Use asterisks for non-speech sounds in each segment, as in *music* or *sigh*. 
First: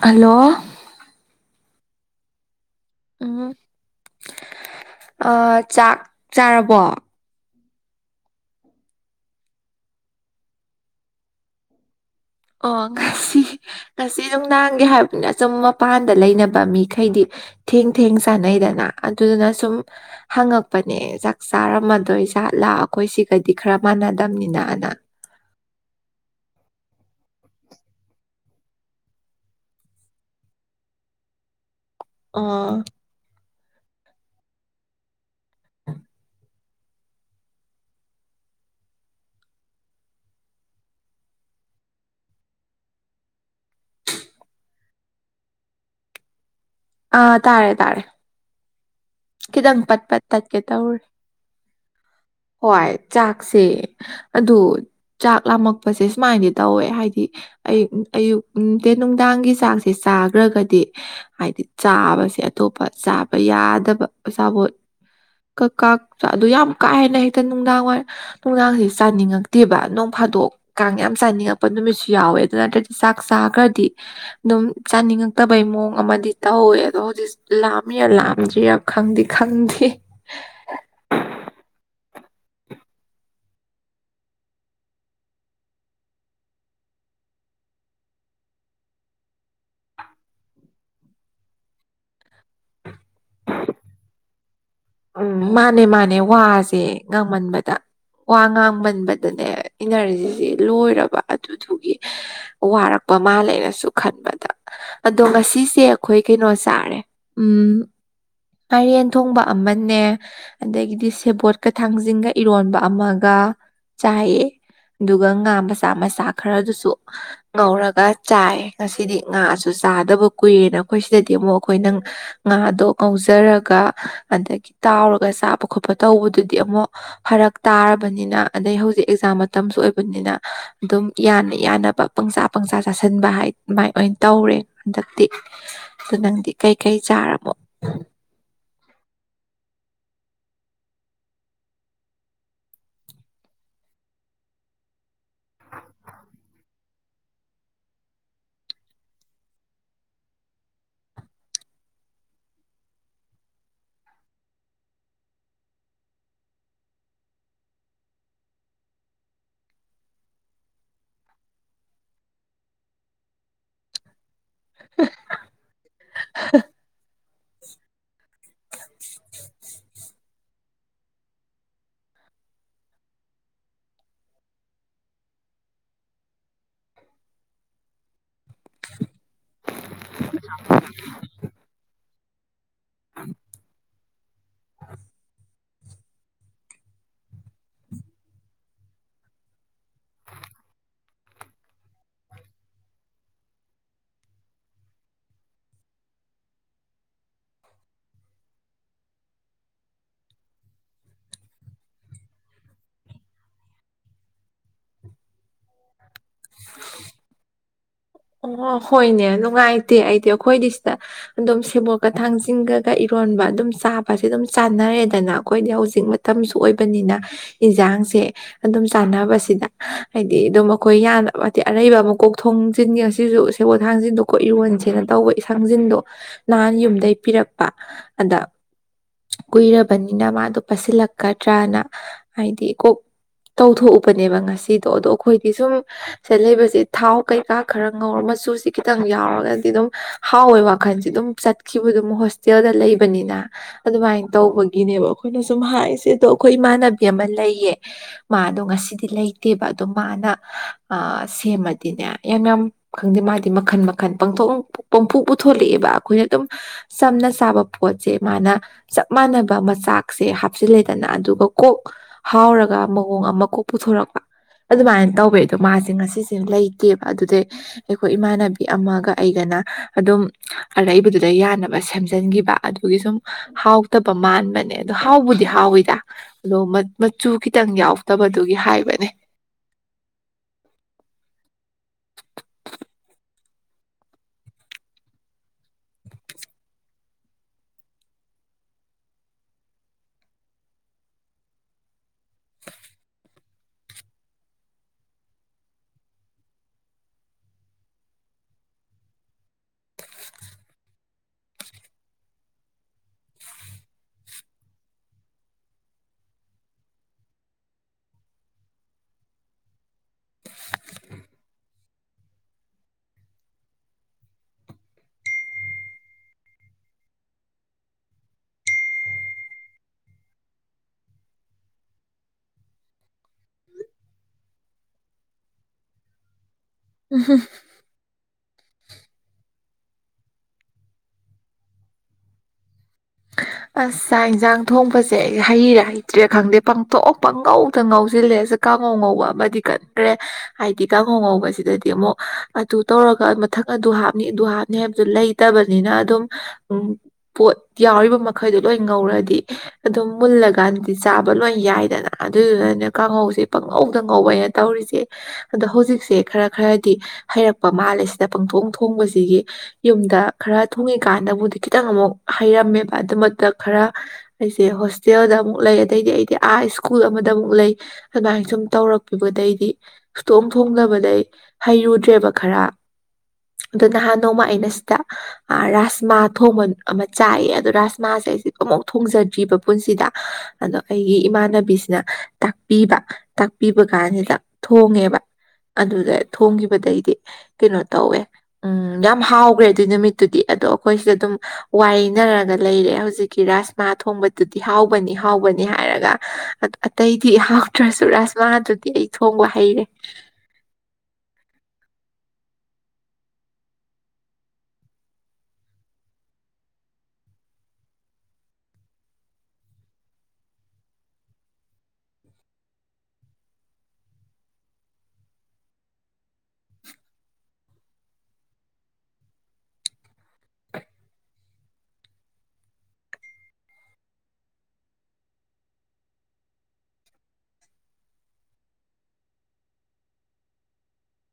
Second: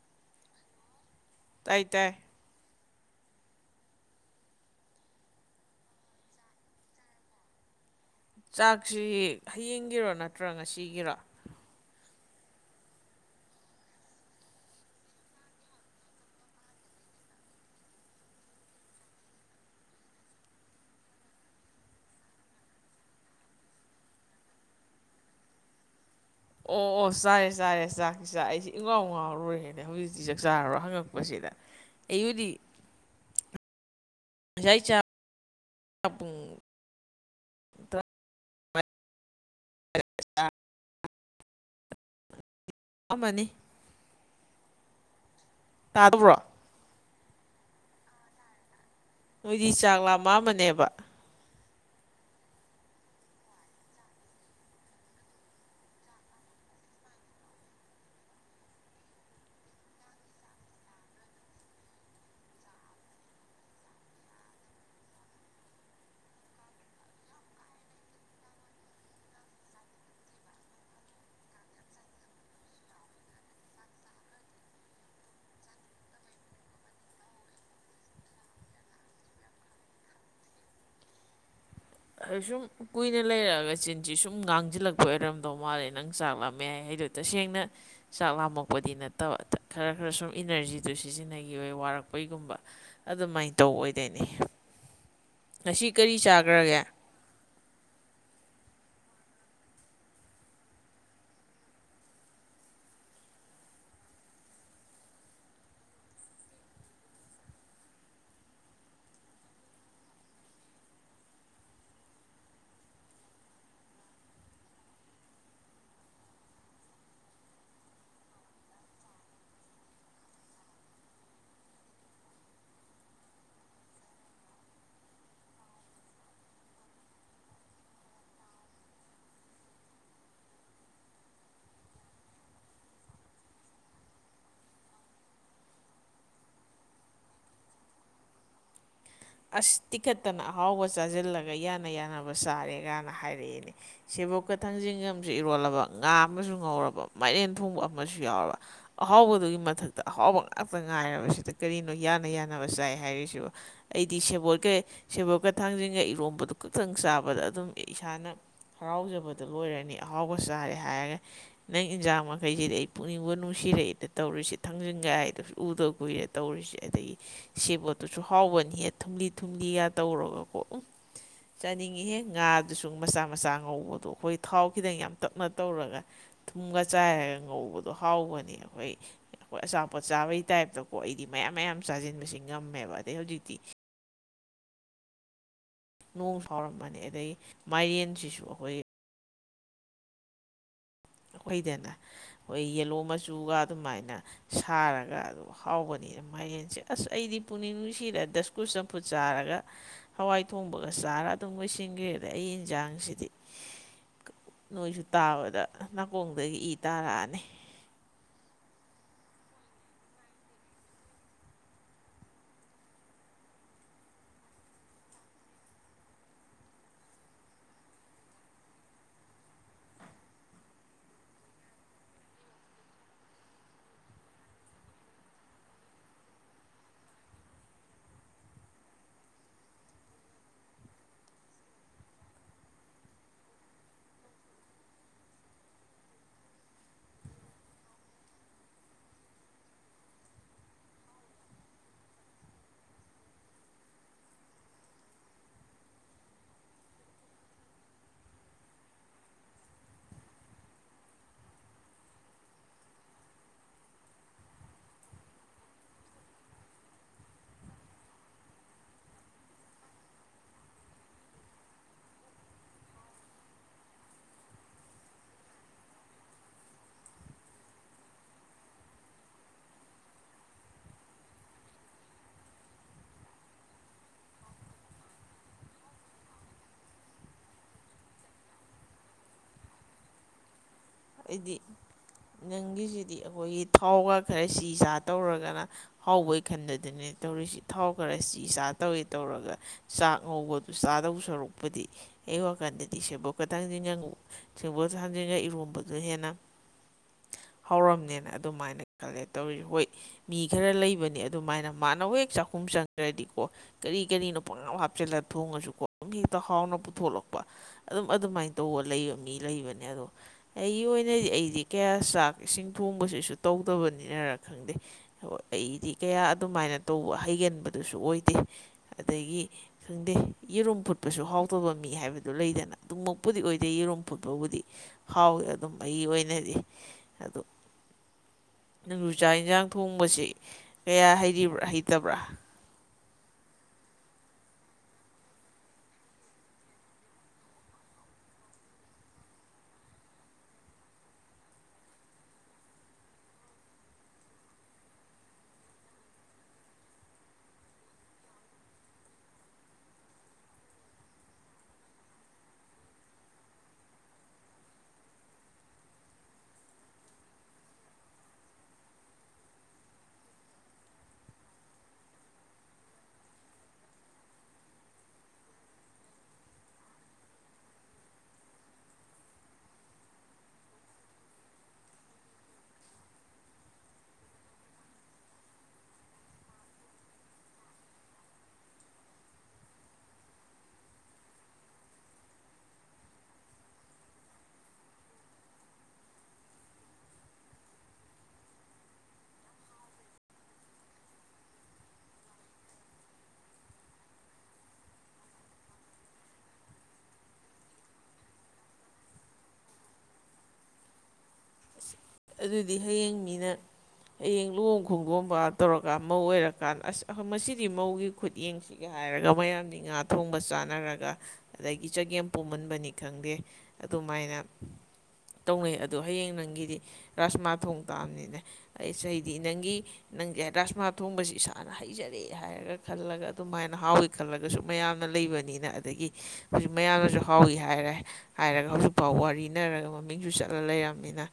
Hello ꯇꯥꯏ ꯇꯥꯏ ꯎꯝ ꯆꯥꯛ ꯆꯥꯔꯕꯣ ꯆꯥꯛꯁꯤ ꯍꯌꯦꯡꯒꯤꯔꯣ ꯅꯠꯇ꯭ꯔꯣ ꯉꯁꯤꯒꯤꯔꯣ ꯑꯣ ꯉꯁꯤ ꯉꯁꯤ ꯅꯨꯡꯅꯥꯡꯒꯦ ꯍꯥꯏꯕꯅꯤꯅ ꯁꯨꯝ ꯃꯄꯥꯟꯗ ꯂꯩꯅꯕ ꯃꯤꯈꯩꯗꯤ ꯊꯦꯡ ꯊꯦꯡ ꯆꯥꯟꯅꯩꯗꯅ ꯑꯗꯨꯗꯨꯅ ꯁꯨꯝ ꯍꯪꯉꯛꯄꯅꯦ ꯆꯥꯛ ꯆꯥꯔꯝꯃꯗꯣꯏꯖꯥꯠꯂꯥ ꯑꯩꯈꯣꯏ ꯁꯤꯒꯗꯤ ꯈꯔ ꯃꯥꯟꯅꯗꯕꯅꯤꯅ ꯑꯅ ꯑꯣ ꯑꯣ ꯆꯥꯔꯦ ꯆꯥꯔꯦ ꯆꯥꯛꯁꯤ ꯆꯥꯛ ꯑꯩꯁꯦ ꯏꯪꯒꯥꯎ ꯉꯥꯎꯔꯨꯔꯦꯅꯦ ꯍꯧꯖꯤꯛꯇꯤ ꯆꯥꯛ ꯆꯥꯔꯔꯣ ꯍꯪꯉꯛꯄꯁꯤꯗ *inaudible* ꯑꯩꯌꯨꯗꯤ ꯑꯣ ꯌꯥ ꯆꯥꯨꯡ ꯔ ꯑꯃꯅꯤ ꯇꯥꯗꯕ꯭ꯔꯣ ꯑꯥ ꯇꯥꯔꯦ ꯇꯥꯔꯦ ꯅꯣꯏꯗꯤ ꯈꯤꯇꯪ ꯆꯥꯛ ꯄꯠ ꯄꯠ ꯇꯠꯀꯦ ꯂꯥꯝꯃꯛꯑꯝꯃꯅꯦꯕ ꯇꯧꯔꯦ ꯍꯣꯏ ꯆꯥꯛꯁꯦ ꯑꯗꯨ ꯆꯥꯛ ꯂꯥꯝꯃꯛꯄꯁꯦ ꯁꯨꯃꯥꯏꯅꯗꯤ ꯇꯧꯋꯦ ꯍꯥꯏꯗꯤ ꯑꯌꯨꯛ ꯑꯌꯨꯛ ꯅꯨꯡ ꯅꯨꯡꯗꯥꯡꯒꯤ ꯆꯥꯛꯁꯦ ꯆꯥꯈ꯭ꯔꯒꯗꯤ ꯍꯥꯏꯗꯤ ꯆꯥꯕꯁꯦ ꯑꯇꯣꯞꯄ ꯆꯥꯕ ꯌꯥꯗꯕ ꯑꯆꯥꯄꯣꯠ ꯀꯛ ꯀꯥ ꯆ ꯑꯗꯨ ꯌꯥꯝ ꯀꯥ ꯍꯦꯟꯅ ꯍꯦꯛꯇ ꯅꯨꯡꯗꯥꯡꯋꯥꯏ ꯣꯡꯒꯥꯡꯁꯤ ꯆꯥꯅꯤꯡꯉꯛꯇꯦꯕ ꯅꯣꯡ ꯐꯥꯗꯣꯛ ꯀꯥꯡ ꯌꯥꯝ ꯆꯥꯅꯤꯡꯉꯛꯄ ꯅꯨꯃꯤꯠꯁꯨ ꯌꯥꯎꯋꯦ ꯑꯗꯨ ꯅꯠꯇ꯭ꯔꯗꯤ ꯆꯥꯛ ꯆꯥꯈ꯭ꯔꯗꯤ ꯑꯗꯨꯝ ꯆꯥꯅꯤꯡꯉꯛꯇꯕꯩ ꯃꯑꯣꯡ ꯑꯃꯗꯤ ꯇꯧꯋꯦ ꯑꯗꯣ ꯍꯧꯖꯤꯛ ꯂꯥꯝꯃꯤꯔ ꯂꯥꯝꯗ꯭ꯔꯤꯔ ꯈꯪꯗꯦ ꯈꯪꯗꯦ ꯁꯨꯝ ꯀꯨꯏꯅ ꯂꯩꯔꯛꯑꯒ ꯆꯤꯟꯁꯤ ꯁꯨꯝ ꯉꯥꯡꯁꯤꯜꯂꯛꯄ ꯑꯣꯏꯔꯝꯗꯧ ꯃꯥꯜꯂꯦ ꯅꯪ ꯆꯥꯛꯂꯝꯃꯦ ꯍꯥꯏ ꯍꯥꯏꯗꯨꯗꯤ ꯇꯁꯦꯡꯅ ꯆꯥꯛ ꯂꯥꯝꯃꯛꯄꯗꯤ ꯅꯠꯇꯕ ꯈꯔ ꯈꯔ ꯁꯨꯝ ꯏꯅꯔꯖꯤꯗꯨ ꯁꯤꯖꯤꯟꯅꯈꯤ ꯑꯣꯏ ꯋꯥꯔꯛꯄꯩꯒꯨꯝꯕ ꯑꯗꯨꯃꯥꯏꯅ ꯇꯧꯕ ꯑꯣꯏꯗꯣꯏꯅꯤ꯫ ꯎꯝ ꯃꯥꯅꯦ ꯉꯁꯤ ꯀꯔꯤ ꯃꯥꯅꯦ ꯋꯥꯁꯦ ꯆꯥꯈ꯭ꯔꯒꯦ ꯉꯝꯃꯟꯕꯗ꯫ ꯋꯥ ꯉꯥꯡꯃꯟꯕꯗꯅꯦ ꯏꯅꯔꯖꯤꯁꯦ ꯂꯣꯏꯔꯕ ꯑꯗꯨꯗꯨꯒꯤ꯫ ꯋꯥꯔꯛꯄ ꯃꯥꯜꯂꯦꯅꯁꯨ ꯈꯟꯕꯗ ꯑꯗꯣ ꯉꯁꯤꯁꯦ ꯑꯩꯈꯣꯏ ꯀꯩꯅꯣ ꯆꯥꯔꯦ ꯎꯝ ꯑꯥꯏꯔꯦꯟ ꯊꯣꯡꯕ ꯑꯃꯅꯦ ꯑꯗꯒꯤꯗꯤ ꯁꯦꯕꯣꯠꯀ ꯊꯥꯡꯖꯤꯡꯒ ꯏꯔꯣꯟꯕ ꯑꯃꯒ ꯆꯥꯏꯌꯦ ꯑꯗꯨꯒ ꯉꯥ ꯃꯆꯥ ꯃꯆꯥ ꯈꯔꯗꯨꯁꯨ ꯉꯧꯔꯒ ꯆꯥꯏ ꯉꯁꯤꯗꯤ ꯉꯥꯁꯨ ꯆꯥꯗꯕ ꯀꯨꯏꯦꯅ ꯑꯩꯈꯣꯏ ꯁꯤꯗꯗꯤ ꯑꯃꯨꯛ ꯑꯩꯈꯣꯏ ꯅꯪ ꯉꯥꯗꯣ ꯉꯧꯖꯔꯒ ꯑꯗꯒꯤ ꯇꯥꯎꯔꯒ ꯆꯥꯕ ꯈꯣꯠꯄ ꯇꯧꯕꯗꯨꯗꯤ ꯑꯃꯨꯛ ꯐꯔꯛ ꯇꯥꯔꯕꯅꯤꯅ ꯑꯗꯩ ꯍꯧꯖꯤꯛ ꯑꯦꯛꯖꯥꯝ ꯃꯇꯝꯁꯨ ꯑꯣꯏꯕꯅꯤꯅ ꯑꯗꯨꯝ ꯌꯥꯅ ꯌꯥꯅꯕ ꯄꯪꯁꯥ ꯄꯪꯁꯥ ꯆꯥꯁꯤꯟꯕ ꯍꯥꯏ ꯑꯗꯨꯃꯥꯏ ꯑꯣꯏꯅ ꯇꯧꯔꯦ ꯍꯟꯗꯛꯇꯤ ꯑ ꯅꯪꯗꯤ ꯀꯩꯀꯩ ꯆꯥꯔꯕꯣ ꯑꯁ ꯇꯤꯈꯠꯇꯅ ꯑꯍꯥꯎꯕ ꯆꯥꯁꯤꯜꯂꯒ ꯌꯥꯅ ꯌꯥꯅꯕ ꯆꯥꯔꯦꯒꯅ ꯍꯥꯏꯔꯛꯏꯅꯦ ꯁꯦꯕꯣꯛꯀ ꯊꯥꯡꯖꯤꯡ ꯑꯃꯁꯨ ꯏꯔꯣꯜꯂꯕ ꯉꯥ ꯑꯃꯁꯨ ꯉꯧꯔꯕ ꯃꯥꯏꯔꯦꯟ ꯊꯣꯡꯕ ꯑꯃꯁꯨ ꯌꯥꯎꯔꯕ ꯑꯍꯥꯎꯕꯗꯨꯒꯤ ꯃꯊꯛꯇ ꯑꯍꯥꯎꯕ ꯉꯥꯛꯇ ꯉꯥꯏꯔꯕꯁꯤꯗ ꯀꯔꯤꯅꯣ ꯌꯥꯅ ꯌꯥꯅꯕ ꯆꯥꯏ ꯍꯥꯏꯔꯤꯁꯤꯕꯨ ꯑꯩꯗꯤ ꯁꯦꯕꯣꯠꯀꯩ ꯁꯦꯕꯣꯠꯀꯩ ꯊꯥꯡꯖꯒꯩ ꯏꯔꯣꯝꯕꯗꯨ ꯈꯛꯇꯪ ꯆꯥꯕꯗ ꯑꯗꯨꯝ ꯏꯁꯥꯅ ꯍꯔꯥꯎꯖꯕꯗꯣ ꯂꯣꯏꯔꯅꯤ ꯑꯍꯥꯎꯕ ꯆꯥꯔꯦ ꯍꯥꯏꯔꯒ ꯅꯪ ꯏꯟꯖꯥꯡ ꯃꯈꯩꯁꯤꯗꯤ ꯑꯩ ꯄꯨꯛꯅꯤꯡꯕꯨ ꯅꯨꯡꯁꯤꯔꯛꯦꯅ ꯇꯧꯔꯤꯁꯤ ꯊꯥꯡꯖꯤꯡꯒꯥꯏꯗꯁꯨ ꯎꯗ ꯀꯨꯏꯔ ꯇꯧꯔꯤꯁꯦ ꯑꯗꯒꯤ ꯁꯦꯕꯣꯠꯇꯨꯁꯨ ꯍꯥꯎꯕꯅꯤ꯫ ꯍꯦꯛ ꯊꯨꯝꯂꯤ ꯊꯨꯝꯂꯤꯒ ꯇꯧꯔꯒꯀꯣ ꯎꯝ ꯆꯥꯅꯤꯡꯉꯤꯍꯦ ꯉꯥꯗꯨꯁꯨ ꯃꯆꯥ ꯃꯆꯥ ꯉꯧꯕꯗꯣ ꯑꯩꯈꯣꯏ ꯊꯥꯎ ꯈꯤꯇꯪ ꯌꯥꯝ ꯇꯞꯅ ꯇꯧꯔꯒ ꯊꯨꯝꯒ ꯆꯥꯏꯔꯒ ꯉꯧꯕꯗꯣ ꯍꯥꯎꯕꯅꯤ ꯑꯩꯈꯣꯏ ꯑꯩꯈꯣꯏ ꯑꯆꯥꯄꯣꯠ ꯆꯥꯕꯒꯤ ꯇꯥꯏꯞꯇꯀꯣ ꯑꯩꯗꯤ ꯃꯌꯥꯝ ꯃꯌꯥꯝ ꯆꯥꯁꯤꯟꯕꯁꯦ ꯉꯝꯃꯦꯕ ꯑꯗꯩ ꯍꯧꯖꯤꯛꯇꯤ ꯅꯣꯡ ꯁꯥꯎꯔꯝꯕꯅꯤ ꯑꯗꯩ ꯃꯥꯏꯔꯦꯟꯁꯤꯁꯨ ꯑꯩꯈꯣꯏ ꯑꯩꯈꯣꯏꯗꯅ ꯑꯩꯈꯣꯏ ꯌꯦꯜꯂꯣ ꯃꯆꯨꯒ ꯑꯗꯨꯃꯥꯏꯅ ꯁꯥꯔꯒ ꯑꯗꯨ ꯍꯥꯎꯕꯅꯤꯅ ꯃꯥꯏꯔꯦꯟꯁꯦ ꯑꯁ ꯑꯩꯗꯤ ꯄꯨꯛꯅꯤꯡ ꯅꯨꯡꯁꯤꯗ ꯗꯁꯀꯨꯁ ꯆꯝꯐꯨꯠ ꯆꯥꯔꯒ ꯍꯋꯥꯏ ꯊꯣꯡꯕꯒ ꯆꯥꯔ ꯑꯗꯨꯝ ꯂꯣꯏꯁꯤꯟꯈ꯭ꯔꯦꯗ ꯑꯩ ꯌꯦꯟꯁꯥꯡꯁꯤꯗꯤ ꯅꯣꯏꯁꯨ ꯇꯥꯕꯗ ꯅꯥꯀꯣꯡꯗꯒꯤ ꯏ ꯇꯥꯔꯛꯑꯅꯤ ꯑꯣ ꯍꯣꯏꯅꯦ ꯅꯨꯡꯉꯥꯏꯇꯦ ꯑꯩꯗꯤ ꯑꯩꯈꯣꯏꯗꯤ ꯁꯤꯗ ꯑꯗꯨꯝ ꯁꯦꯕꯣꯠꯀ ꯊꯥꯡꯖꯤꯡꯒꯒ ꯏꯔꯣꯟꯕ ꯑꯗꯨꯝ ꯆꯥꯕꯁꯦ ꯑꯗꯨꯝ ꯆꯥꯟꯅꯔꯦꯗꯅ ꯑꯩꯈꯣꯏꯗꯤ ꯍꯧꯖꯤꯛ ꯃꯇꯝꯁꯨ ꯑꯣꯏꯕꯅꯤꯅ ꯏꯟꯁꯥꯡꯁꯦ ꯑꯗꯨꯝ ꯆꯥꯟꯅꯕꯁꯤꯗ ꯍꯥꯏꯗꯤ ꯑꯗꯨꯝ ꯑꯩꯈꯣꯏ ꯌꯥ ꯍꯥꯏ ꯑꯔꯩꯕ ꯑꯃꯀꯣꯛ ꯊꯣꯡ ꯆꯤꯟꯒꯤ ꯉ ꯑꯁꯤꯁꯨ ꯁꯦꯒꯣꯠ ꯊꯥꯡꯖꯤꯟꯗꯣꯀꯣ ꯏꯔꯣꯟꯁꯦꯅ ꯇꯧꯕꯥꯡꯖꯤꯟꯗꯣ ꯅꯍꯥꯟ ꯌꯨꯝꯗꯩꯩ ꯄꯤꯔꯛꯄ ꯑꯗ ꯀꯨꯏꯔꯕꯅꯤꯅ ꯃꯥꯗꯣ ꯄꯥꯁꯤꯜꯂꯛꯀꯗ꯭ꯔꯅ ꯍꯥꯏꯗꯤ ꯀꯣꯛ ꯇꯧꯊꯣꯛꯎꯕꯅꯦꯕ ꯉꯁꯤꯗꯣ ꯑꯗꯣ ꯑꯩꯈꯣꯏꯗꯤ ꯁꯨꯝ ꯁꯂꯩꯕꯁꯦ ꯊꯥꯎ ꯀꯩꯀꯥ ꯈꯔ ꯉꯧꯔ ꯃꯆꯨꯁꯤ ꯈꯤꯇꯪ ꯌꯥꯎꯔꯒꯗꯤ ꯑꯗꯨꯝ ꯍꯥꯎꯋꯦ ꯋꯥꯈꯜꯁꯦ ꯑꯗꯨꯝ ꯆꯠꯈꯤꯕꯗꯨꯝ ꯍꯣꯁꯇꯦꯜꯗ ꯂꯩꯕꯅꯤꯅ ꯑꯗꯨꯃꯥꯏꯅ ꯇꯧꯕꯒꯤꯅꯦꯕ ꯑꯩꯈꯣꯏꯅ ꯁꯨꯝ ꯍꯥꯏꯁꯦ ꯑꯗꯣ ꯑꯩꯈꯣꯏ ꯏꯃꯥꯟꯅꯕꯤ ꯑꯃ ꯂꯩꯌꯦ ꯃꯥꯗꯣ ꯉꯁꯤꯗꯤ ꯂꯩꯇꯦꯕ ꯑꯗꯣ ꯃꯥꯅ ꯑ ꯁꯦꯝꯃꯗꯤꯅꯦ ꯌꯥꯝ ꯌꯥꯝ ꯈꯪꯗꯦ ꯃꯥꯗꯤ ꯃꯈꯟ ꯃꯈꯟꯊꯣꯛ ꯄꯥꯡꯐꯣꯛ ꯄꯨꯊꯣꯂꯛꯑꯦꯕ ꯑꯩꯈꯣꯏꯅ ꯑꯗꯨꯝ ꯆꯝꯅ ꯆꯥꯕ ꯄꯣꯠꯁꯦ ꯃꯥꯅ ꯆꯞ ꯃꯥꯟꯅꯕ ꯃꯆꯥꯛꯁꯦ ꯍꯥꯞꯆꯤꯜꯂꯦꯗꯅ ꯑꯗꯨꯒ ꯀꯣꯛ ꯍꯥꯎꯔꯒ ꯃꯑꯣꯡ ꯑꯃ ꯀꯣꯛ ꯄꯨꯊꯣꯔꯛꯄ ꯑꯗꯨꯃꯥꯏꯅ ꯇꯧꯋꯦ ꯑꯗꯣ ꯃꯥꯁꯦ ꯉꯁꯤꯁꯦ ꯂꯩ ꯇꯦꯕ ꯑꯗꯨꯗꯩ ꯑꯩꯈꯣꯏ ꯏꯃꯥꯟꯅꯕꯤ ꯑꯃꯒ ꯑꯩꯒꯅ ꯑꯗꯨꯝ ꯑꯗꯩꯕꯗꯨꯗ ꯌꯥꯅꯕ ꯁꯦꯝꯖꯤꯟꯈꯤꯕ ꯑꯗꯨꯒꯤ ꯁꯨꯝ ꯍꯥꯎꯇꯕ ꯃꯥꯟꯕꯅꯦ ꯑꯗ ꯍꯥꯎꯕꯨꯗꯤ ꯍꯥꯎꯋꯤꯗ ꯑꯗꯣ ꯃꯆꯨ ꯈꯤꯇꯪ ꯌꯥꯎꯗꯕꯗꯨꯒꯤ ꯍꯥꯏꯕꯅꯦ ꯍꯥꯏꯗꯤ ꯅꯪꯒꯤꯁꯤꯗꯤ ꯑꯩꯈꯣꯏꯒꯤ ꯊꯥꯎꯒ ꯈꯔ ꯁꯤ ꯆꯥ ꯇꯧꯔꯒꯅ ꯍꯥꯎꯕꯩ ꯈꯟꯗꯗꯅꯦ ꯇꯧꯔꯤꯁꯤ ꯊꯥꯎ ꯈꯔ ꯆ ꯆꯥ ꯇꯧꯏꯤ ꯇꯧꯔꯒ ꯆꯥꯛ ꯉꯧꯕ ꯆꯥꯗꯧ ꯁꯔꯨꯛꯄꯗꯤ ꯑꯩ ꯋꯥꯈꯟꯗꯗꯤ ꯁꯦꯕꫭꯠ ꯈꯤꯇꯪꯁꯤꯅ ꯉꯧ *unintelligible* ꯏꯔꯣꯝꯕꯗ ꯍꯦꯟꯅ ꯍꯥꯎꯔꯝꯅꯦꯅ ꯑꯗꯨꯃꯥꯏꯅ ꯈꯜꯂꯦ ꯇꯧꯔꯤ ꯍꯣꯏ ꯃꯤ ꯈꯔ ꯂꯩꯕꯅꯦ ꯑꯗꯨꯃꯥꯏꯅ ꯃꯥꯅ ꯍꯦꯛ ꯆꯥꯛꯈꯨꯝ ꯆꯪꯈ꯭ꯔꯗꯤꯀꯣ ꯀꯔꯤ ꯀꯔꯤꯅꯣ ꯄꯣꯉꯥꯡ ꯍꯥꯞꯆꯤꯜꯂ ꯊꯣꯡꯉꯁꯨꯀꯣ ꯍꯦꯛꯇ ꯍꯥꯎꯅ ꯄꯨꯊꯣꯛꯂꯛꯄ ꯑꯗꯨꯝ ꯑꯗꯨꯃꯥꯏꯅ ꯇꯧꯕ ꯂꯩꯕ ꯃꯤ ꯂꯩꯕꯅꯦ ꯑꯗꯣ ꯑꯩꯒꯤ ꯑꯣꯏꯅꯗꯤ ꯑꯩꯗꯤ ꯀꯌꯥ ꯆꯥꯛ ꯏꯁꯤꯡ ꯊꯣꯡꯕꯁꯤꯁꯨ ꯇꯧꯗꯕꯅꯤꯅ ꯈꯪꯗꯦ ꯑꯩꯗꯤ ꯀꯌꯥ ꯑꯗꯨꯃꯥꯏꯅ ꯇꯧꯕ ꯍꯩꯒꯟꯕꯗꯨꯁꯨ ꯑꯣꯏꯗꯦ ꯑꯗꯒꯤ ꯈꯪꯗꯦ ꯌꯦꯔꯨꯝ ꯐꯨꯠꯄꯁꯨ ꯍꯥꯎꯇꯕ ꯃꯤ ꯍꯥꯏꯕꯗꯨ ꯂꯩꯗꯅ ꯑꯗꯨꯝꯃꯛꯄꯨꯗꯤ ꯑꯣꯏꯗꯦ ꯌꯦꯔꯨꯝ ꯐꯨꯠꯄꯕꯨꯗꯤ ꯍꯥꯎꯋꯤ ꯑꯗꯨꯝ ꯑꯩꯒꯤ ꯑꯣꯏꯅꯗꯤ ꯎꯝ ꯑꯗꯨ ꯅꯪꯁꯨꯨ ꯆꯥꯛ ꯏꯟꯁꯥꯡ ꯊꯣꯡꯕꯁꯤ ꯀꯌꯥ ꯍꯩꯔꯤꯕ꯭ꯔꯥ ꯍꯩꯇꯕ꯭ꯔꯥ ꯑꯁ ꯆꯥꯛ ꯌꯦꯟꯁꯥꯡ ꯊꯣꯡꯕꯁꯦ ꯑꯩ ꯍꯩꯔꯤꯔ ꯍꯩꯇ꯭ꯔꯤꯔ ꯈꯪꯗꯦ ꯄꯪꯊꫭꯡ ꯄꯪꯉꯧꯗ ꯉꯧꯁꯤꯜꯂꯦ ꯀꯥꯡꯉꯧ ꯉꯧꯕ ꯑꯃꯗꯤ ꯀꯟꯈ꯭ꯔꯦ ꯍꯥꯏꯗꯤ ꯀꯥꯡꯍꯧ ꯉꯧꯕꯁꯤꯗꯗꯤ ꯑꯃꯨꯛ ꯑꯗꯨ ꯇꯧꯔꯒ ꯃꯊꯪ ꯑꯗꯨ ꯍꯥꯞꯅꯤ ꯑꯗꯨ ꯍꯥꯞꯅꯤ ꯍꯥꯏꯕꯗꯨ ꯂꯩ ꯇꯕꯅꯤꯅ ꯑꯗꯨꯝ ꯎꯝ ꯄꯣꯠ ꯌꯥꯎꯔꯤꯕ ꯃꯈꯩꯗꯣ ꯂꯣꯏ ꯉꯧꯔꯗꯤ ꯑꯗꯨꯝ ꯃꯨꯜꯂꯀꯥꯟꯗꯗꯤ ꯆꯥꯕ ꯂꯣꯏ ꯌꯥꯏꯗꯅ ꯑꯗꯨꯏꯗꯨꯅꯅꯦ ꯀꯥꯡꯍꯧꯁꯦ ꯄꯪꯉꯧꯗ ꯉꯧꯕꯩ ꯇꯧꯔꯤꯁꯦ ꯑꯗꯣ ꯍꯧꯖꯤꯛꯁꯦ ꯈꯔ ꯈꯔꯗꯤ ꯍꯩꯔꯛꯄ ꯃꯥꯜꯂꯦ ꯁꯤꯗ ꯄꯪꯊꯣꯡ ꯊꯣꯡꯕꯁꯤꯒꯤ ꯌꯨꯝꯗ ꯈꯔ ꯊꯣꯡꯉꯤꯀꯥꯟꯗꯕꯨꯗꯤ ꯈꯤꯇꯪ ꯑꯃꯨꯛ ꯍꯩꯔꯝꯃꯦꯕ ꯑꯗꯨꯃꯛꯇ ꯈꯔ ꯑꯩꯁꯦ ꯍꯣꯁꯇꯦꯜꯗ ꯑꯃꯨꯛ ꯂꯩ ꯑꯗꯩꯗꯤ ꯑꯩꯗꯤ ꯑꯥ ꯁ꯭ꯀꯨꯜ ꯑꯃꯗ ꯑꯃꯨꯛ ꯂꯩ ꯑꯗꯨꯃꯥꯏꯅ ꯁꯨꯝ ꯇꯧꯔꯛꯄꯗꯩꯗꯤ ꯨꯁꯨꯡꯇꯣꯡ ꯊꯣꯡꯗꯕꯗꯩ ꯍꯩꯔꯨꯗ꯭ꯔꯦꯕ ꯈꯔ ꯑꯗꯨ ꯅꯍꯥꯟ ꯅꯣꯡꯃ ꯑꯩꯅ ꯁꯤꯗ ꯑ ꯔꯥꯁꯃꯥ ꯊꯣꯡꯕ ꯑꯃ ꯆꯥꯏꯑꯦ ꯑꯗꯣ ꯔꯥꯁꯃꯥꯁꯦ ꯑꯩꯁꯦ ꯑꯝꯐꯥꯎ ꯊꯣꯡꯖꯗ꯭ꯔꯤꯕ ꯄꯨꯟꯁꯤꯗ ꯑꯗꯣ ꯑꯩꯒꯤ ꯏꯃꯥꯟꯅꯕꯤꯁꯤꯅ ꯇꯥꯛꯄꯤꯕ ꯇꯥꯛꯄꯤꯕ ꯀꯥꯟꯁꯤꯗ ꯊꯣꯡꯉꯦꯕ ꯑꯗꯨꯗ ꯊꯣꯡꯈꯤꯕꯗꯩꯗꯤ ꯀꯩꯅꯣ ꯇꯧꯋꯦ ꯎꯝ ꯌꯥꯝ ꯍꯥꯎꯈ꯭ꯔꯦ ꯑꯗꯨꯏ ꯅꯨꯃꯤꯠꯇꯨꯗꯤ ꯑꯗꯣ ꯑꯩꯈꯣꯏ ꯁꯤꯗ ꯑꯗꯨꯝ ꯋꯥꯔꯤꯅꯔꯒ ꯂꯩꯔꯦ ꯍꯧꯖꯤꯛꯀꯤ ꯔꯥꯁꯃꯥ ꯊꯣꯡꯕꯗꯨꯗꯤ ꯍꯥꯎꯕꯅꯤ ꯍꯥꯎꯕꯅꯤ ꯍꯥꯏꯔꯒ ꯑꯇꯩꯗꯤ ꯍꯥꯎꯇ꯭ꯔꯁꯨ ꯔꯥꯖꯃꯥ ꯗꯨꯗꯤ ꯑꯩ ꯊꯣꯡꯕ ꯍꯩꯔꯦ ꯑꯗꯨꯗꯤ ꯍꯌꯦꯡ ꯃꯤꯅ ꯍꯌꯦꯡ ꯂꯨꯍꯣꯡ ꯈꯣꯡꯗꯣꯡꯕꯒ ꯇꯧꯔꯒ ꯃꯧ ꯑꯣꯏꯔꯀꯥꯟ ꯑꯁ ꯃꯁꯤꯗꯤ ꯃꯧꯒꯤ ꯈꯨꯠꯌꯦꯡꯁꯤꯒ ꯍꯥꯏꯔꯒ ꯃꯌꯥꯝꯗꯤ ꯉꯥ ꯊꯣꯡꯕ ꯆꯥꯅꯔꯒ ꯑꯗꯒꯤ ꯆꯒꯦꯝ ꯄꯣꯝꯃꯟꯕꯅꯤ ꯈꯪꯗꯦ ꯑꯗꯨꯃꯥꯏꯅ ꯇꯧꯅꯩ ꯑꯗꯣ ꯍꯌꯦꯡ ꯅꯪꯒꯤꯗꯤ ꯔꯥꯥꯁꯃꯥ ꯊꯣꯡ ꯇꯥꯕꯅꯤꯅꯦ ꯑꯁ ꯑꯩꯗꯤ ꯅꯪꯒꯤ ꯅꯪꯁꯦ ꯔꯥꯁꯃꯥ ꯊꯣꯡꯕꯁꯤ ꯏꯁꯥꯅ ꯍꯩꯖꯔꯦ ꯍꯥꯏꯔꯒ ꯈꯜꯂꯒ ꯑꯗꯨꯃꯥꯏꯅ ꯍꯥꯎꯋꯤ ꯈꯜꯂꯒꯁꯨ ꯃꯌꯥꯝꯅ ꯂꯩꯕꯅꯤꯅ ꯑꯗꯒꯤ ꯍꯧꯖꯤꯛ ꯃꯌꯥꯝꯅꯁꯨ ꯍꯥꯎꯏ ꯍꯥꯏꯔꯦ ꯍꯥꯏꯔꯒ ꯍꯧꯖꯤꯛꯐꯥꯎ ꯋꯥꯔꯤꯅꯔꯒ ꯃꯃꯤꯡꯁꯨ ꯆꯠꯂ ꯂꯩꯔꯝꯃꯤꯅ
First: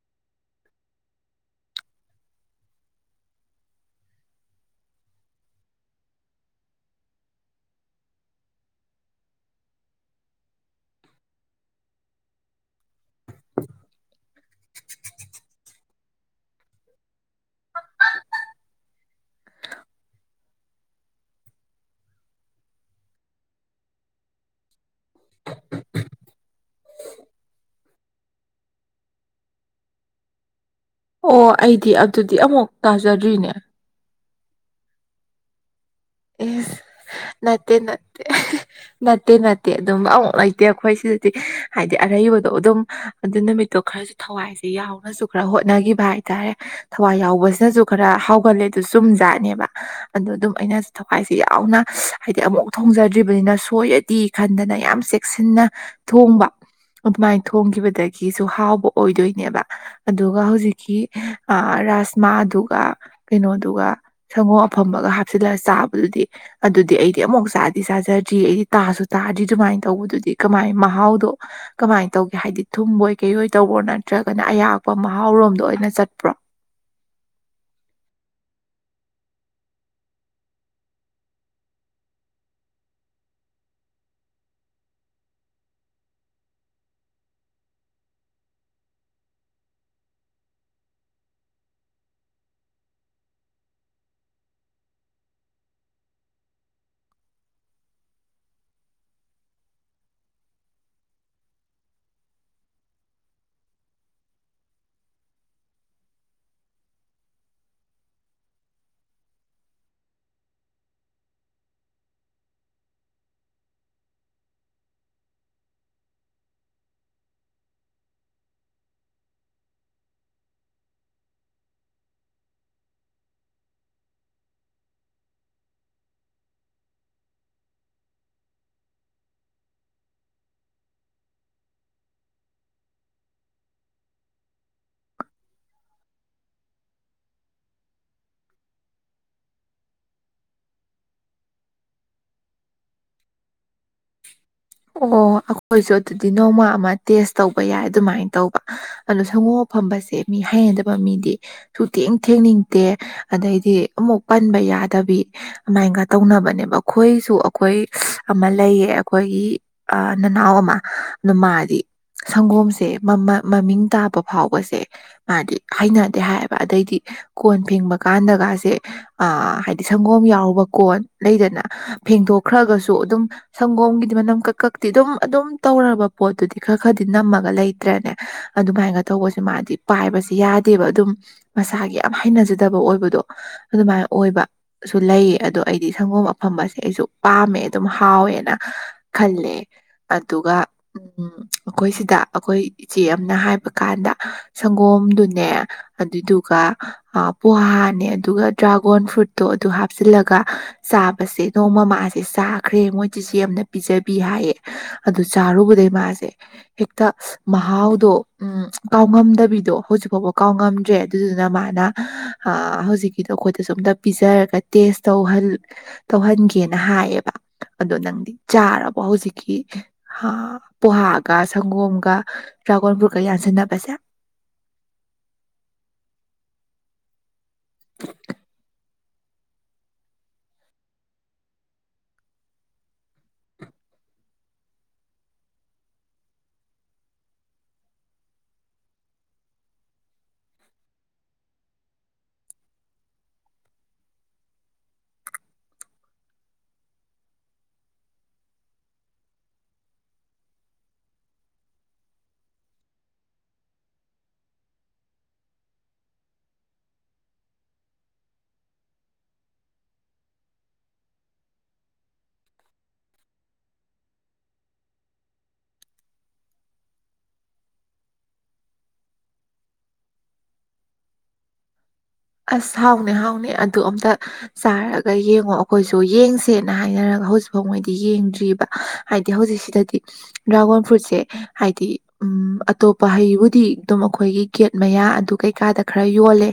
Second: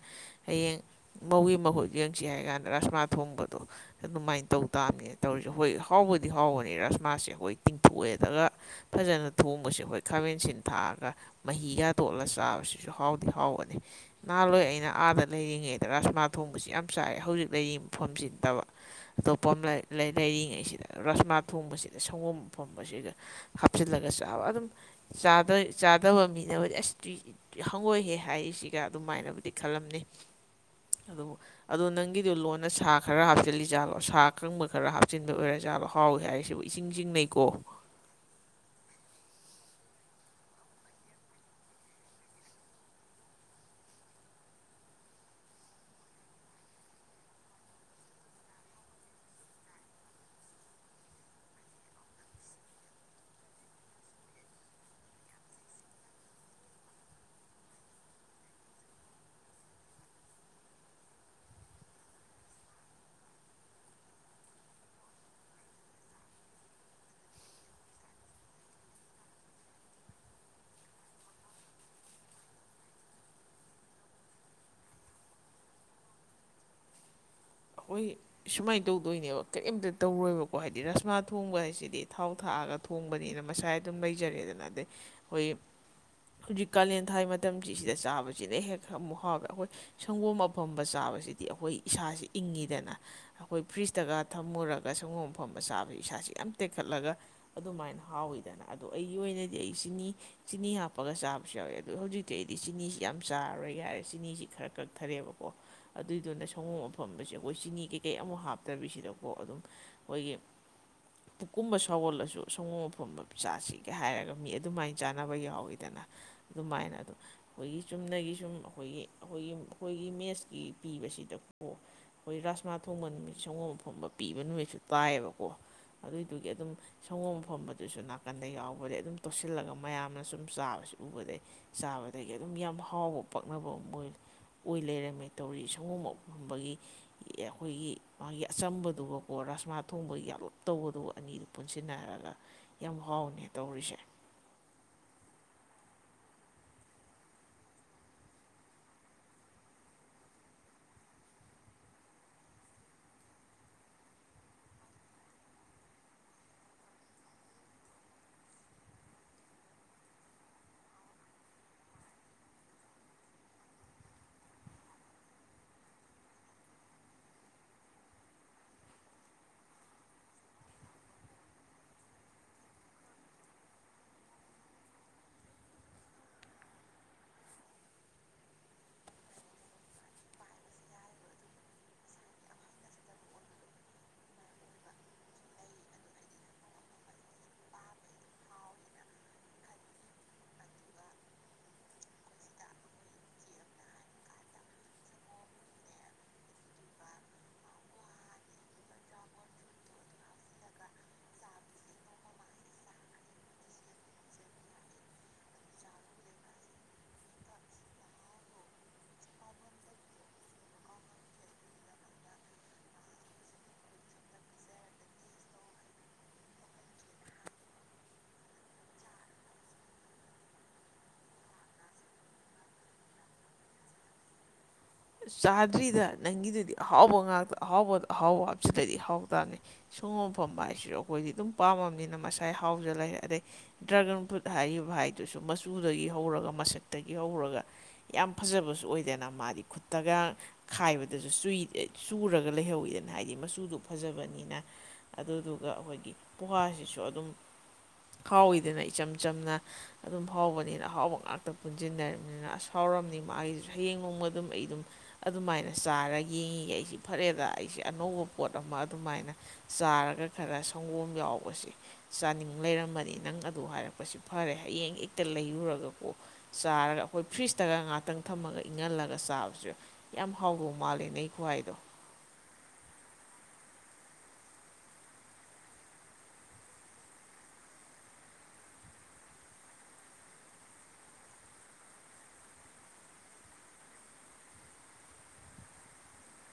ꯍꯌꯦꯡ ꯃꯧꯒꯤ ꯃꯍꯨꯠ ꯌꯦꯡꯁꯤ ꯍꯥꯏ ꯀꯥꯟꯗ ꯔꯥꯁꯃꯥ ꯊꯣꯡꯕꯗꯣ ꯑꯗꯨꯃꯥꯏꯅ ꯇꯧ ꯇꯥꯕꯅꯦ ꯇꯧꯔꯤꯁꯦ ꯍꯣꯏ ꯍꯥꯎꯕꯗꯤ ꯍꯥꯎꯕꯅꯦ ꯔꯁꯃꯥꯁꯦ ꯑꯩꯈꯣꯏ ꯇꯤꯡꯊꯣꯛꯑꯦ ꯑꯗꯨꯒ ꯐꯖꯅ ꯊꯣꯡꯕꯁꯦ ꯈꯣꯏ ꯈꯥꯃꯦꯟ ꯑꯁꯤꯟ ꯊꯥꯛꯑꯒ ꯃꯍꯤꯒ ꯇꯣꯠꯂꯒ ꯆꯥꯕꯁꯤꯁꯨ ꯍꯥꯎꯗꯤ ꯍꯥꯎꯕꯅꯤ ꯅꯍꯥꯟꯋꯥꯏ ꯑꯩꯅ ꯑꯥꯗ ꯂꯩꯔꯤꯉꯩꯗ ꯔꯥꯁꯃꯥ ꯊꯣꯡꯕꯁꯤ ꯌꯥꯝ ꯆꯥꯏ ꯍꯧꯖꯤꯛ ꯂꯩꯔꯤ ꯃꯐꯝꯁꯤ ꯅꯠꯇꯕ ꯑꯇꯣꯞꯄ ꯑꯃ ꯂꯩꯔꯤꯉꯩꯁꯤꯗ ꯔꯁꯃꯥ ꯊꯣꯡꯕꯁꯤꯗ ꯁꯪꯒꯣꯝ ꯑꯐꯝꯕꯁꯤꯒ ꯍꯥꯞꯆꯤꯜꯂꯒ ꯆꯥꯕ ꯑꯗꯨꯝ ꯆꯥꯗ ꯆꯥꯗꯕ ꯃꯤ *unintelligible* ꯑꯁ ꯍꯪꯉꯣꯏꯍꯦ ꯍꯥꯏꯔꯤꯁꯤꯒ ꯑꯗꯨꯃꯥꯏꯅꯕꯨꯗꯤ ꯈꯜꯂꯝꯅꯤ ꯑꯗꯨ ꯑꯣ ꯑꯗꯣ ꯑꯩꯗꯤ ꯑꯗꯨꯗꯤ ꯅꯪꯒꯤꯗꯨꯣ ꯑꯃꯨꯛ ꯂꯣꯟꯅ ꯁꯥ ꯈꯔ ꯇꯥꯖꯗ꯭ꯔꯤꯅꯦ ꯍꯥꯞꯆꯤꯜꯂꯤꯖꯥꯠꯂꯣ ꯁꯥ ꯑꯀꯪꯕ ꯈꯔ ꯍꯥꯞꯆꯤꯟꯕ ꯑꯣꯏꯔꯖꯥꯠꯂꯣ ꯍꯥꯎꯏ ꯍꯥꯏꯔꯤꯁꯤꯕꯨ ꯏꯁ ꯏꯆꯝꯡ ꯆꯤꯡꯅꯩꯀꯣ ꯅꯠꯇꯦ *unintelligible* ꯅꯠꯇꯦ ꯅꯠꯇꯦ ꯑꯗꯨꯝꯕ ꯑꯃꯨꯛ ꯂꯩꯇꯦ ꯑꯩꯈꯣꯏ ꯁꯤꯗꯗꯤ ꯍꯥꯏꯗꯤ ꯑꯔꯩꯕꯗꯣ ꯑꯗꯨꯝ ꯑꯗꯨ ꯅꯨꯃꯤꯠꯇꯣ ꯈꯔꯁꯨ ꯊꯋꯥꯏꯁꯦ ꯌꯥꯎꯅꯁꯨ ꯈꯔ ꯍꯣꯠꯅꯈꯤꯕ ꯍꯥꯏꯇꯥꯔꯦ ꯊꯋꯥꯏ ꯌꯥꯎꯕꯁꯤꯅꯁꯨ ꯈꯔ ꯍꯥꯎꯒꯜꯂꯦ ꯑꯗꯨ ꯆꯨꯝ ꯖꯥꯠꯅꯦꯕ ꯑꯗꯣ ꯑꯗꯨꯝ ꯑꯩꯅ ꯊꯋꯥꯥꯏꯁꯤ ꯌꯥꯎꯅ ꯍꯥꯏꯗꯤ ꯑꯃꯨꯛ ꯊꯣꯡꯖꯗ꯭ꯔꯤꯕꯅꯤꯅ ꯁꯣꯏꯔꯗꯤ ꯈꯟꯗꯅ ꯌꯥꯝ ꯆꯦꯛꯁꯤꯟꯅ ꯊꯣꯡꯕ ꯑꯗꯨꯃꯥꯏꯅ ꯊꯣꯡꯈꯤꯕꯗꯒꯤꯁꯨ ꯍꯥꯎꯕ ꯑꯣꯏꯗꯣꯏꯅꯦꯕ ꯑꯗꯨꯒ ꯍꯧꯖꯤꯛꯀꯤ ꯔꯥꯁꯃꯥꯗꯨꯒ ꯀꯩꯅꯣꯗꯨꯒ ꯁꯪꯒꯣꯝ ꯑꯐꯝꯕꯒ ꯍꯥꯞꯆꯤꯜꯂꯒ ꯆꯥꯕꯗꯨꯗꯤ ꯑꯗꯨꯗꯤ ꯑꯩꯗꯤ ꯑꯃꯨꯛ ꯆꯥꯗꯤ ꯆꯥꯖꯗ꯭ꯔꯤ ꯑꯩꯗꯤ ꯇꯥꯁꯨ ꯇꯥꯗ꯭ꯔꯤ ꯑꯗꯨꯨꯃꯥꯏꯅ ꯇꯧꯕꯗꯨꯗꯤ ꯀꯃꯥꯏꯅ ꯃꯍꯥꯎꯗꯣ ꯀꯃꯥꯏꯅ ꯇꯧꯒꯦ ꯍꯥꯏꯗꯤ ꯊꯨꯝꯕꯣꯏ ꯀꯩ ꯑꯣꯏ ꯇꯧꯕ꯭ꯔꯣ ꯅꯠꯇ꯭ꯔꯒꯅ ꯑꯌꯥꯛꯄ ꯃꯍꯥꯎꯔꯣꯝꯗ ꯑꯣꯏꯅ ꯆꯠꯄ꯭ꯔꯣ ꯑꯩꯈꯣꯏ ꯁꯨꯃꯥꯏꯅ ꯇꯧꯗꯣꯏꯅꯦꯕ ꯀꯔꯤꯝꯇ ꯇꯧꯔꯣꯏꯕꯀꯣ ꯍꯥꯏꯗꯤ ꯔꯁꯃꯥ ꯊꯣꯡꯕ ꯍꯥꯏꯁꯤꯗꯤ ꯊꯥꯎ ꯊꯥꯛꯑꯒ ꯊꯣꯡꯕꯅꯤꯅ ꯃꯁꯥꯏ ꯑꯗꯨꯝ ꯂꯩꯖꯔꯦꯗꯅ ꯑꯗꯩ ꯑꯩꯈꯣꯏ ꯍꯧꯖꯤꯛ ꯀꯥꯂꯦꯟ ꯊꯥ ꯃꯇꯝꯁꯤ ꯁꯤꯗ ꯆꯥꯕꯁꯤꯅ ꯍꯦꯛ ꯑꯃꯨꯛ ꯍꯥꯎꯋꯦ ꯑꯩꯈꯣꯏ ꯁꯪꯒꯣꯝ ꯑꯐꯝꯕ ꯆꯥꯕꯁꯤꯗꯤ ꯑꯩꯈꯣꯏ ꯏꯁꯥꯁꯤ ꯏꯪꯉꯤꯗꯅ ꯑꯩꯈꯣꯏ ꯐ꯭ꯔꯤꯖꯇꯒ ꯊꯝꯃꯨꯔꯒ ꯁꯪꯒꯣꯝ ꯑꯐꯝꯕ ꯆꯥꯕꯁꯤ ꯏꯁꯥꯁꯤ ꯌꯥꯝ ꯇꯦꯛꯈꯠꯂꯒ ꯑꯗꯨꯃꯥꯏꯅ ꯍꯥꯎꯋꯤꯗꯅ ꯑꯗꯣ ꯑꯩꯒꯤ ꯑꯣꯏꯅꯗꯤ ꯑꯩ ꯆꯤꯅꯤ ꯆꯤꯅꯤ ꯍꯥꯞꯄꯒ ꯆꯥꯕꯁꯨ ꯌꯥꯎꯋꯦ ꯑꯗꯨ ꯍꯧꯖꯤꯛꯇꯤ ꯑꯩꯗꯤ ꯆꯤꯅꯤꯁꯤ ꯌꯥꯝ ꯆꯥꯔꯔꯣꯏꯒ ꯍꯥꯏꯔꯦ ꯆꯤꯅꯤꯁꯤ ꯈꯔ ꯀꯛꯊꯔꯦꯕꯀꯣ꯫ ꯑꯗꯨꯏꯗꯨꯅ ꯁꯪꯒꫭꯝ ꯐꯝꯕꯁꯦ ꯑꯩꯈꯣꯏ ꯆꯤꯅꯤ ꯀꯩꯀꯩ ꯑꯃꯨꯛ ꯍꯥꯞꯇꯕꯤꯁꯤꯗꯀꯣ ꯑꯗꯨꯝ ꯑꯩꯈꯣꯏꯒꯤ *inaudible* ꯄꯨꯛꯀꯨꯝꯕ ꯁꯒꯣꯜꯂꯁꯨ ꯁꯪꯒꯣꯝ ꯑꯐꯝꯣꯟꯕ ꯆꯥꯁꯤꯒ ꯍꯥꯏꯔꯒ ꯃꯤ ꯑꯗꯨꯃꯥꯏꯅ ꯆꯥꯅꯕ ꯌꯥꯎꯋꯤꯗꯅ꯫ ꯑꯗꯨꯃꯥꯏꯅ ꯑꯗꯨꯝ ꯑꯩꯈꯣꯏꯒꯤ ꯆꯨꯝꯅꯒꯤ ꯁꯨꯝ ꯑꯩꯈꯣꯏꯒꯤ ꯑꯩꯈꯣꯏꯒꯤ ꯑꯩꯈꯣꯏꯒꯤ ꯃꯦꯠꯁꯀꯤ ꯄꯤꯕꯁꯤꯗ ꯑꯣ ꯑꯩꯈꯣꯏ ꯔꯥꯁꯃꯥ ꯊꯣꯡꯕ ꯅꯨꯃꯤꯠ ꯁꯪꯒꯣꯝ ꯐꯝꯕ ꯄꯤꯕ ꯅꯨꯃꯤꯠꯁꯨ ꯇꯥꯏꯌꯦꯕꯀꯣ꯫ ꯑꯗꯨꯏꯗꯨꯒꯤ ꯑꯗꯨꯝ ꯁꯪꯒꯣꯝ ꯑꯐꯝꯕꯗꯨꯁꯨ ꯅꯥꯀꯟꯗ ꯌꯥꯎꯕꯗꯒꯤ ꯑꯗꯨꯝ ꯇꯣꯁꯤꯜꯂꯒ ꯃꯌꯥꯝꯅ ꯁꯨꯝ ꯆꯥꯕꯁꯤ ꯎꯕꯗꯩ ꯆꯥꯕꯗꯒꯤ ꯑꯗꯨꯝ ꯌꯥꯝ ꯍꯥꯎꯕ ꯄꯛꯅꯕ ꯑꯃ ꯑꯣꯏ ꯂꯩꯔꯝꯃꯦ ꯇꯧꯔꯤ ꯁꯪꯒꯣꯝ ꯐꯝꯕꯒꯤ ꯌꯦ ꯑꯩꯈꯣꯏꯒꯤ ꯃꯥꯒꯤ ꯑꯆꯝꯕꯗꯨꯒꯀꯣ ꯔꯥꯁꯃꯥ ꯊꯣꯡꯕꯒꯤ ꯌꯥꯝꯂꯞ ꯇꯧꯕꯗꯨꯕ ꯑꯅꯤꯗꯨ ꯄꯨꯟꯁꯤꯟꯅꯔꯒ ꯌꯥꯝ ꯍꯥꯎꯅꯦ ꯇꯧꯔꯤꯁꯦ ꯑꯣ ꯑꯩꯈꯣꯏꯁꯨ ꯑꯗꯨꯗꯤ ꯅꯣꯡꯃ ꯑꯃ ꯇꯦꯁ ꯇꯧꯕ ꯌꯥꯏ ꯑꯗꯨꯃꯥꯏꯅ ꯇꯧꯕ ꯑꯗꯣ ꯁꯪꯒꯣ ꯑꯐꯝꯕꯁꯦ ꯃꯤ ꯍꯥꯏꯅꯗꯕ ꯃꯤꯗꯤ ꯁꯨ ꯊꯦꯡ ꯊꯦꯡꯅꯤꯡꯗꯦ ꯑꯗꯩꯗꯤ ꯑꯃꯨꯛ ꯄꯟꯕ ꯌꯥꯗꯕꯤ ꯑꯗꯨꯃꯥꯏꯒ ꯇꯧꯅꯕꯅꯦꯕ ꯑꯩꯈꯣꯏꯁꯨ ꯑꯩꯈꯣꯏ ꯑꯃ ꯂꯩꯌꯦ ꯑꯩꯈꯣꯏꯒꯤ ꯑꯥ ꯅꯅꯥꯎ ꯑꯃ ꯅꯨꯃꯥꯏꯗꯤ ꯁꯪꯒꯣꯝꯁꯦ ꯃꯃꯤꯡ ꯇꯥꯕ ꯐꯥꯎꯕꯁꯦ ꯃꯥꯗꯤ ꯍꯩꯅꯗꯦ ꯍꯥꯏꯌꯦꯕ ꯑꯗꯩꯗꯤ ꯀꯣꯟ ꯐꯦꯡꯕ ꯀꯥꯟꯗꯒꯁꯦ ꯑ ꯍꯥꯏꯗꯤ ꯁꯪꯒꯣꯝ ꯌꯥꯎꯔꯕ ꯀꯣꯟ ꯂꯩꯗꯅ ꯐꯦꯡꯗꯣꯛꯈ꯭ꯔꯒꯁꯨ ꯑꯗꯨꯝ ꯁꯪꯒꯣꯝꯒꯤꯗꯤ ꯃꯅꯝ ꯀꯛꯀꯛꯇꯤ ꯑꯗꯨꯝ ꯑꯗꯨꯝ ꯇꯧꯔꯕ ꯄꯣꯠꯇꯨꯗꯤ ꯈꯔ ꯈꯔꯗꯤ ꯅꯝꯃꯒ ꯂꯩꯇ꯭ꯔꯅꯦ꯫ ꯑꯗꯨꯃꯥꯏꯅ ꯇꯧꯕꯁꯦ ꯃꯥꯗꯤ ꯄꯥꯏꯕꯁ ꯌꯥꯗꯦꯕ ꯑꯗꯨꯝ ꯃꯁꯥꯒꯤ ꯌꯥꯝ ꯍꯩꯅꯖꯗꯕ ꯑꯣꯏꯕꯗꯣ ꯑꯗꯨꯃꯥꯏꯅ ꯑꯣꯏꯕꯁꯨ ꯂꯩꯌꯦ ꯑꯗꯣ ꯑꯩꯗꯤ ꯁꯪꯒꯣꯝ ꯑꯐꯝꯕꯁꯦ ꯑꯩꯁꯨ ꯄꯥꯝꯃꯦ ꯑꯗꯨꯝ ꯍꯥꯎꯋꯦ꯫ ꯈꯜꯂꯦ ꯑꯗꯨꯒ ꯎꯝ ꯑꯩꯈꯣꯏ ꯁꯤꯗ ꯑꯩꯈꯣꯏ ꯏꯆꯦ ꯑꯃꯅ ꯍꯥꯏꯕꯀꯥꯟꯗ ꯁꯪꯒꯣꯝꯗꯨꯅꯦ ꯑꯗꯨꯏꯗꯨꯒ ꯄꯣꯍꯥꯅꯦ ꯑꯗꯨꯒ ꯗ꯭ꯔꯥꯒꯣꯟ ꯐ꯭ꯔꯨꯠꯇꯣ ꯑꯗꯨ ꯍꯥꯞꯆꯤꯜꯂꯒ ꯆꯥꯕꯁꯦ ꯅꯣꯡꯃ ꯃꯥꯥꯁꯦ ꯆꯥꯈ꯭ꯔꯦ ꯃꯣꯏꯆꯤꯆꯦ ꯑꯥꯃꯅ ꯄꯤꯖꯕꯤ ꯍꯥꯏꯌꯦ ꯑꯗꯨ ꯆꯥꯔꯨꯕꯗꯩ ꯃꯥꯁꯦ ꯍꯦꯛꯇ ꯃꯍꯥꯎꯗꯣ ꯎꯝ ꯀꯥꯎꯉꯝꯗꯕꯤꯗꯣ ꯍꯧꯖꯤꯛ ꯐꯥꯎꯕ ꯀꯥꯎꯉꯝꯗ꯭ꯔꯦ ꯑꯗꯨꯗꯨꯅ ꯃꯥꯅ ꯑꯥ ꯍꯧꯖꯤꯛꯀꯤꯗꯣ ꯑꯩꯈꯣꯏꯗ ꯁꯨ ꯑꯝꯇꯥ ꯄꯤꯖꯔꯒ ꯇꯦꯁ ꯇꯧꯍꯜ ꯇꯧꯍꯟꯒꯦꯅ ꯍꯥꯏꯌꯦꯕ ꯑꯗꯣ ꯅꯪꯗꯤ ꯆꯥꯔꯕ ꯍꯧꯖꯤꯛꯀꯤ ꯍꯥ ꯄꯣꯍꯥꯒ ꯁꯪꯒꯣꯝꯒ ꯗ꯭ꯔꯥꯒꯣꯟ ꯐꯨꯠꯀ ꯌꯥꯟꯁꯤꯟꯅꯕꯁꯦ꯫ ꯆꯥꯗ꯭ꯔꯤꯗ ꯅꯪꯒꯤꯗꯨꯗꯤ ꯑꯍꯥꯎꯕ ꯉꯥꯛꯇ ꯑꯍꯥꯎꯕ ꯑꯍꯥꯎꯕ ꯍꯥꯞꯕꯆꯤꯂꯗꯤ ꯑꯍꯥꯎ ꯇꯥꯅꯤ꯫ ꯁꯪꯒꯣꯝ ꯑꯐꯝꯕ ꯍꯥꯏꯁꯨ ꯑꯩꯈꯣꯏꯗꯤ ꯑꯗꯨꯝ ꯄꯥꯝꯃꯕꯅꯤꯅ ꯃꯁꯥꯏ ꯍꯥꯎꯖꯥ ꯂꯩꯔꯦ ꯑꯗꯩ ꯗ꯭ꯔꯥꯒꯟ ꯐ꯭ꯔꯨꯠ ꯍꯥꯏꯔꯤꯕ ꯍꯥꯏꯗꯨꯁꯨ ꯃꯆꯨꯗꯒꯤ ꯍꯧꯔꯒ ꯃꯁꯛꯇꯒꯤ ꯍꯧꯔꯒ ꯌꯥꯝ ꯐꯖꯕꯁꯨ ꯑꯣꯏꯗꯅ ꯃꯥꯗꯤ ꯈꯨꯠꯇꯒ ꯈꯥꯏꯕꯗꯁꯨꯨꯏ ꯆꯨꯏ ꯆꯨꯔꯒ ꯂꯩꯍꯧꯋꯤꯗꯅ ꯍꯥꯏꯕꯗꯤ ꯃꯆꯨꯗꯣ ꯐꯖꯕꯅꯤꯅ꯫ ꯑꯗꯨꯗꯨꯒ ꯑꯩꯈꯣꯏꯒꯤ ꯄꯨꯍꯥꯁꯤꯁꯨ ꯑꯗꯨꯝ ꯍꯥꯎꯋꯤꯗꯅ ꯏꯆꯝ ꯆꯝꯅ ꯑꯗꯨꯝ ꯍꯥꯎꯕꯅꯤꯅ ꯑꯍꯥꯎꯕ ꯉꯥꯛꯇ ꯄꯨꯟꯁꯤꯟꯅꯅꯤꯅ ꯑꯁ ꯍꯥꯎꯔꯝꯅꯤ ꯃꯥꯒꯤꯁꯨ ꯍꯌꯦꯡ ꯅꯣꯡꯃ ꯑꯗꯨꯝ ꯑꯩ ꯑꯗꯨꯝ ꯑꯗꯨꯃꯥꯏꯅ ꯆꯥꯔꯒ ꯌꯦꯡꯉꯤꯒ ꯑꯩꯁꯤ ꯐꯔꯦꯗ ꯑꯩꯁꯦ ꯑꯅꯧꯕ ꯄꯣꯠ ꯑꯃ ꯑꯗꯨꯃꯥꯏꯅ ꯆꯥꯔꯒ ꯈꯔ ꯁꯪꯒꯣꯝ ꯌꯥꯎꯕꯁꯦ꯫ ꯆꯥꯅꯤꯡ ꯂꯩꯔꯝꯕꯅꯤ ꯅꯪ ꯑꯗꯨ ꯍꯥꯏꯔꯛꯄꯁꯤ ꯐꯔꯦ ꯍꯌꯦꯡ ꯏꯛꯇ ꯂꯩꯔꯨꯔꯒꯀꯣ꯫ ꯆꯥꯔꯒ ꯑꯩꯈꯣꯏ ꯐ꯭ꯔꯤꯖꯇꯒ ꯉꯍꯥꯛꯇꯪ ꯊꯝꯃꯒ ꯏꯪꯍꯜꯂꯒ ꯆꯥꯕꯁꯨ ꯌꯥꯏ꯫ ꯌꯥꯝ ꯍꯥꯎꯗꯧ ꯃꯥꯜꯂꯦ ꯅꯪ ꯈꯨꯍꯥꯏꯗꯣ꯫ ꯑꯁ ꯍꯥꯎꯅꯦ ꯍꯥꯎꯅꯦ ꯑꯗꯨ ꯑꯝꯇ ꯆꯥꯔꯒ ꯌꯦꯡꯉꯣ ꯑꯩꯈꯣꯏꯁꯨ ꯌꯦꯡꯁꯦꯅ ꯍꯥꯏꯅꯔꯒ ꯍꯧꯖꯤꯛꯐꯥꯎ ꯃꯣꯏꯗꯤ ꯌꯦꯡꯗ꯭ꯔꯤꯕ꯫ ꯍꯥꯏꯗꯤ ꯍꯧꯖꯤꯛꯁꯤꯗꯗꯤ ꯗ꯭ꯔꯥꯒꯣꯟ ꯐ꯭ꯔꯨꯠꯁꯦ ꯍꯥꯏꯗꯤ ꯎꯝ ꯑꯇꯣꯞꯄ ꯍꯩꯕꯨꯗꯤ ꯑꯗꯨꯝ ꯑꯩꯈꯣꯏꯒꯤ ꯒꯦꯠ ꯃꯌꯥ ꯑꯗꯨ ꯀꯩꯀꯥꯗ ꯈꯔ ꯌꯣꯜꯂꯦ꯫